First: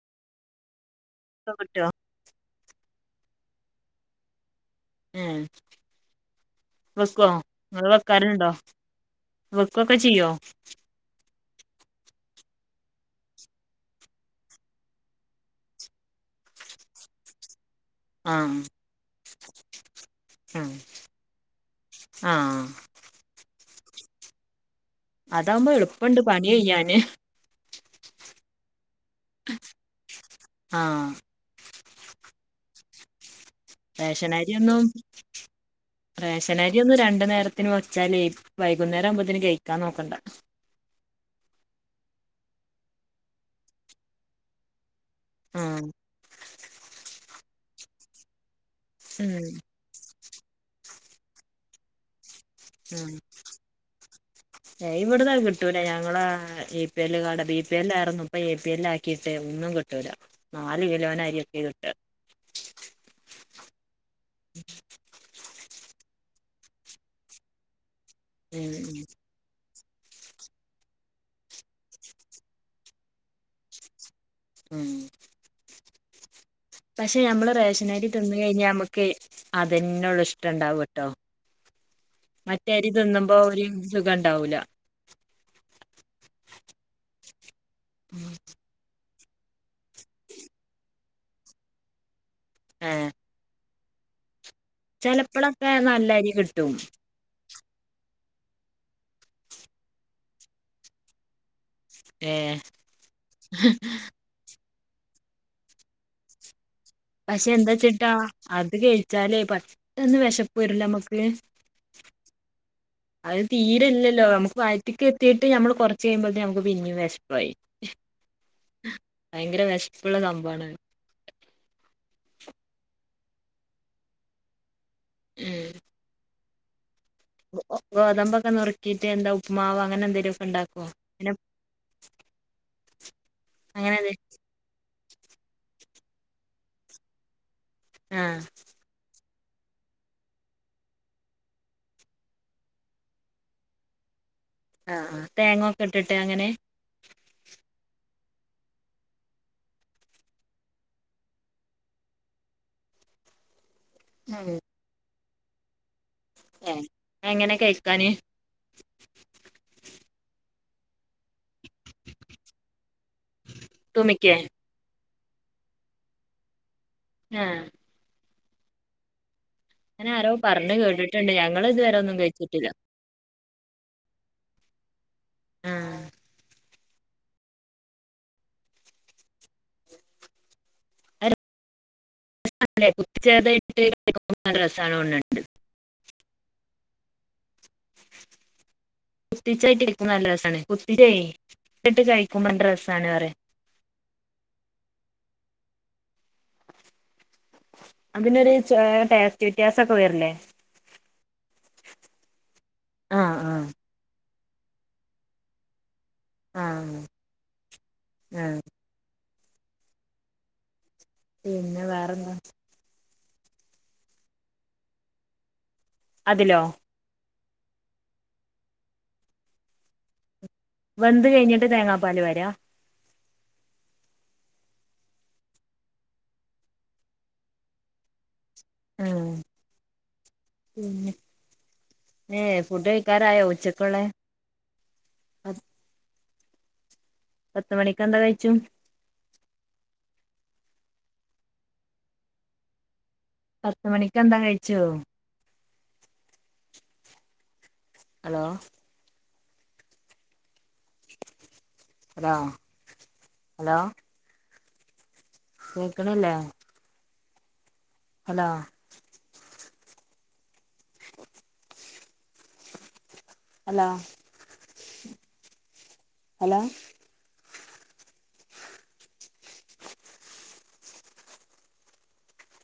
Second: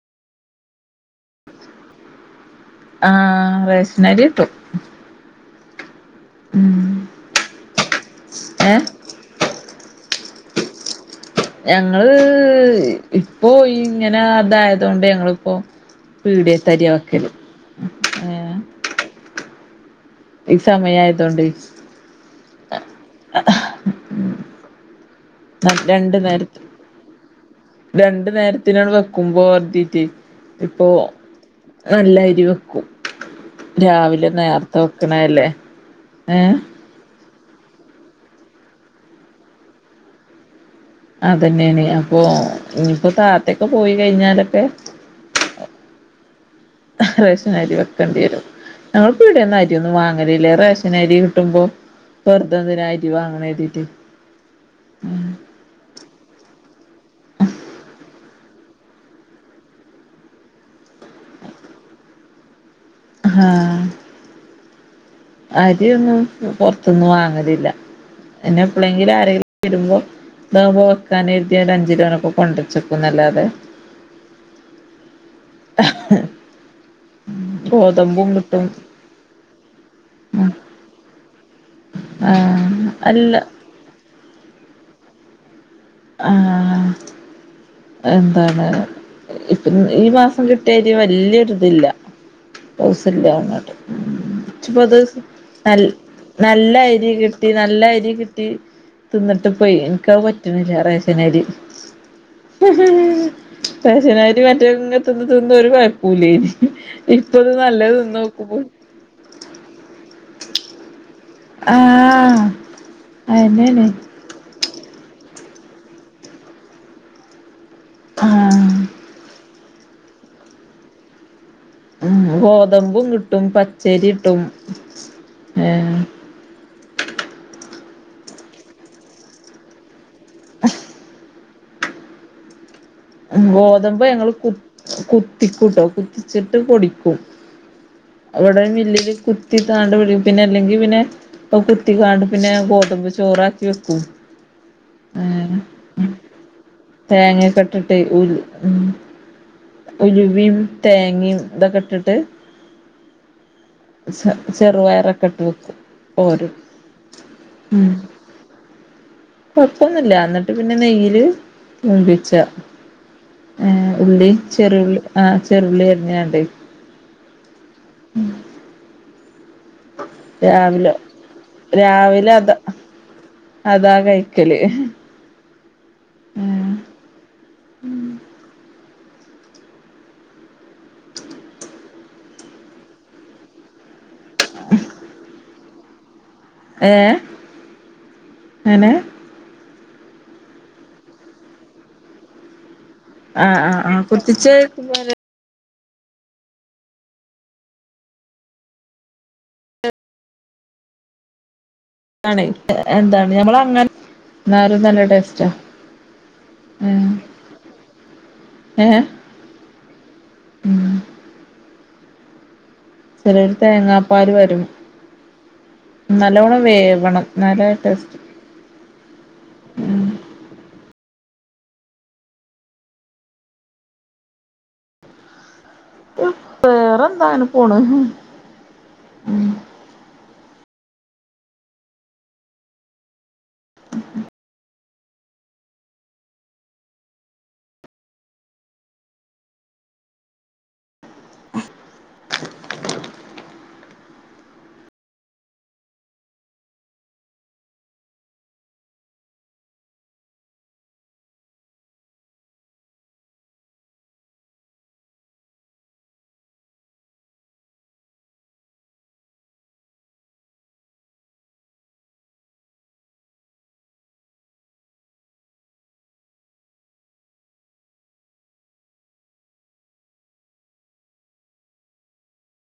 ഇപ്പ കിട്ടോ ആഹ് റേഷനരി ട്ടും. ഉം വെക്കോ നിങ്ങള് വെക്കാറ്ണ്ടോ ഏഹ് വെക്കൊക്കെ ചെയ്യോ ഞങ്ങള് ഇപ്പോയിങ്ങനെ തായതൊണ്ടു ഞങ്ങളിപ്പോ പീട്യേ തര്യാ വെക്കല് ഏ ആഹ് ഈ ഉം സമയായതൊണ്ടേ ആഹ് അതാവുമ്പോ എള്പ്പണ്ട് പണി കയ്യാന് രണ്ടു നേരത്തിനാണ് വെക്കുമ്പോര് തീട്ടെ ഇപ്പൊ ആഹ് നല്ലരി വെക്കും രാവിലെ റേഷനരി നേർത്തെ ഒന്നും വെക്കണല്ലേ ഏഹ് റേഷനരി ഒന്നും രണ്ടു നേര ത്തിന്ന് വെച്ചാലെ വൈകുന്നേരവുമ്പോത്തിന് കയിക്കാൻ നോക്കണ്ട അതന്നെണെ അപ്പൊ ഇഞ്പ്പോ താത്തൊക്കെ പോയി കയിഞ്ഞാലൊക്കെ ആ റേഷൻ അരി വെക്കേണ്ട്യരും ഞങ്ങള് ഉം പീട്യേന്ന് അരി യൊന്നും വാങ്ങ അരിലെ റേഷനരി കിട്ടുമ്പോ അതെന്നെ അരി വാങ്ങണ ര്ത്തീട്ടെ ഏ ഇവടന്നഅ് കിട്ടൂല ഞങ്ങള് A P L കാഡാ B P എല്ലായിര്ന്നു. ഇപ്പ എ പി എല്ലാക്കി ട്ടെ ഒന്നും കിട്ടൂല നാല് കിലോനരിയെക്കെ കിട്ട ഹാ അരിയൊന്നും പൊർത്ത്ന്ന് വാങ്ങലില്ല പിന്നെ ഉം എപ്പ ഉം ളെങ്കിലും ആരെ വെരുമ്പോ താവുമ്പോ വെക്കാനെര് ത്യാണ്ട് അഞ്ചിലോനൊക്കെ കൊണ്ട്രച്ചെക്കുന്നല്ലാതെ ഉം പക്ഷെ നമ്മള് റേഷനരി ഗോതമ്പും തിന്ന് കിട്ടും കയിഞ്ഞാമ്മക്ക് അതെന്നൊള്ളൂ ഇഷ്ടണ്ടാവട്ടോ ആഹ് മറ്റേ അരി അല്ല തിന്നുമ്പോ ഒരു സുഖണ്ടാവൂല്ല ആ എന്താണ് ഇപ്പൊ ഈ മാസം കിട്ട്യരി വെല്ല്യൊരുതില്ല ഏ പ്പോത് ചെലപ്പളൊക്കെ നൽ നല്ല അരി കിട്ടും നല്ല രി കി ട്ടി നല്ല രി കിട്ടി തിന്ന്ട്ട് പ്പെ ഇൻക്കഅ് പറ്റ്ണില്ല റേഷനരി ഏ റേഷനരി മറ്റേങ് തിന്ന്തിന്ന് ഒരു കൊയപ്പൂല്ലേ നി പക്ഷെ എന്താച്ചിട്ടാ അത് കഴിച്ചാലേ പെട്ടെന്ന് വെശപ്പ് വരില്ലേമ്മക്ക് ആഹ് അഅ് അയന്നെയാണ് തീരെ ല്ലല്ലോ നമക്ക് വായ റ്റ്ക്കെത്തീട്ട് നമ്മള് കൊർച്ച് കഴിയുമ്പോത്തിന് നമക്ക് പിന്നിം വെശപ്പായി ആഹ് ഭയങ്കര വിശപ്പ പ്ള്ള സംഭവാണ് ഗോതമ്പും കിട്ടും പച്ചരിട്ടും ഏ ഗോ ഗോതമ്പൊക്കെ നുർക്കിട്ട് എന്താ ഉപ്പ്മാവ് അങ്ങനെ എന്തെലൊക്കെ ണ്ടാക്കോ പിന്നെ അങ്ങനെ ഗോതമ്പ് ഞങ്ങള് കു കുത്തിക്കൂട്ടോ കുത്തിച്ചിട്ട് പൊടിക്കും ആഹ് അവടെ മില്ലില് കു കുത്തിക്കാണ്ട് പിഴിയും പിന്നെ അല്ലെങ്കി പിന്നെ കുത്തിക്കാണ്ട് പിന്നെ ഗോതമ്പ് ചോറാക്കി വെക്കും ആ ആ അങ്ങനെ തേങ്ങൊക്കെട്ടിട്ടങ്ങനെ തേങ്ങൊക്കെ ഇട്ടിട്ട് ഉലു ഉം ഉലുവിയും തേങ്ങയും ഇതൊക്കെട്ടിട്ട് ച ഉം ചെറുപയറൊക്കിട്ട് വെക്കും പോരും ഏ എങ്ങനെ ഉം കഴിക്കാന് കൊഴപ്പൊന്നില്ലന്നിട്ട് പിന്നെ നെയ്യില് മൂപ്പിച്ച ഉള്ളി തുമിക്കേ ഉം ആ ചെറിയുളളിയരിഞ്ഞേണ്ട് ഞ അങ്ങനെ ആരോ പറഞ്ഞ് രാവിലെ കേട്ടിട്ടുണ്ട് ഞങ്ങൾ ഇതുവരെ ഒന്നും രാവിലെ അതാ കേട്ടിട്ടില്ല അതാ കഴിക്കല് ഇഹ് ആ ഉ ഉ ല്ലേട്ട രസണ്ട് [unintelligible] ഏ ങ്ങനെ കുത്തിച്ചായിട്ട കക്ക നല്ല രസമാണ് കുത്തിച്ച കുത്തിട്ട് കഴിക്കുമ്പോണ്ട രസം ആഹ ആഹ് ആ് കുത്തിച്ച് [unintelligible] അതിനൊരു ടെസ്റ്റ്‌ വ്യത്യാസൊക്കെ വരല്ലേ ന്താണ് എന്താണ് ഞമ്മൾ ആഹ് അങ്ങനെ എന്നാലും നല്ല ടേസ്റ്റാ ആഹ ഏഹ് ഉഹ ഏഹ് ഉം പിന്നെ വേറെന്താ ചിലരു തേങ്ങാപ്പാൽ വരും അതിലോ നല്ലോണം വേവണം ന്നാലെ ടേസ്റ്റ് ഉ വന്ത് കഴിഞ്ഞിട്ട് തേങ്ങാപ്പാല് വരാ ഇ വേറന്താന പോണ് ആ ഏ ഫുട്ണ്ടായ്ക്കാറായോ ച്ചക്കളെ അത് പത്ത് മണിിക്ക എന്താ കഴിച്ചു [unintelligible] പത്ത് മണിക്ക് എന്താ കഴിച്ചോ ഹലോ ഹലോഹലോ കേക്കണല്ലേ ഹലോ [unintelligible] ഹലോ ഹലോ [unintelligible]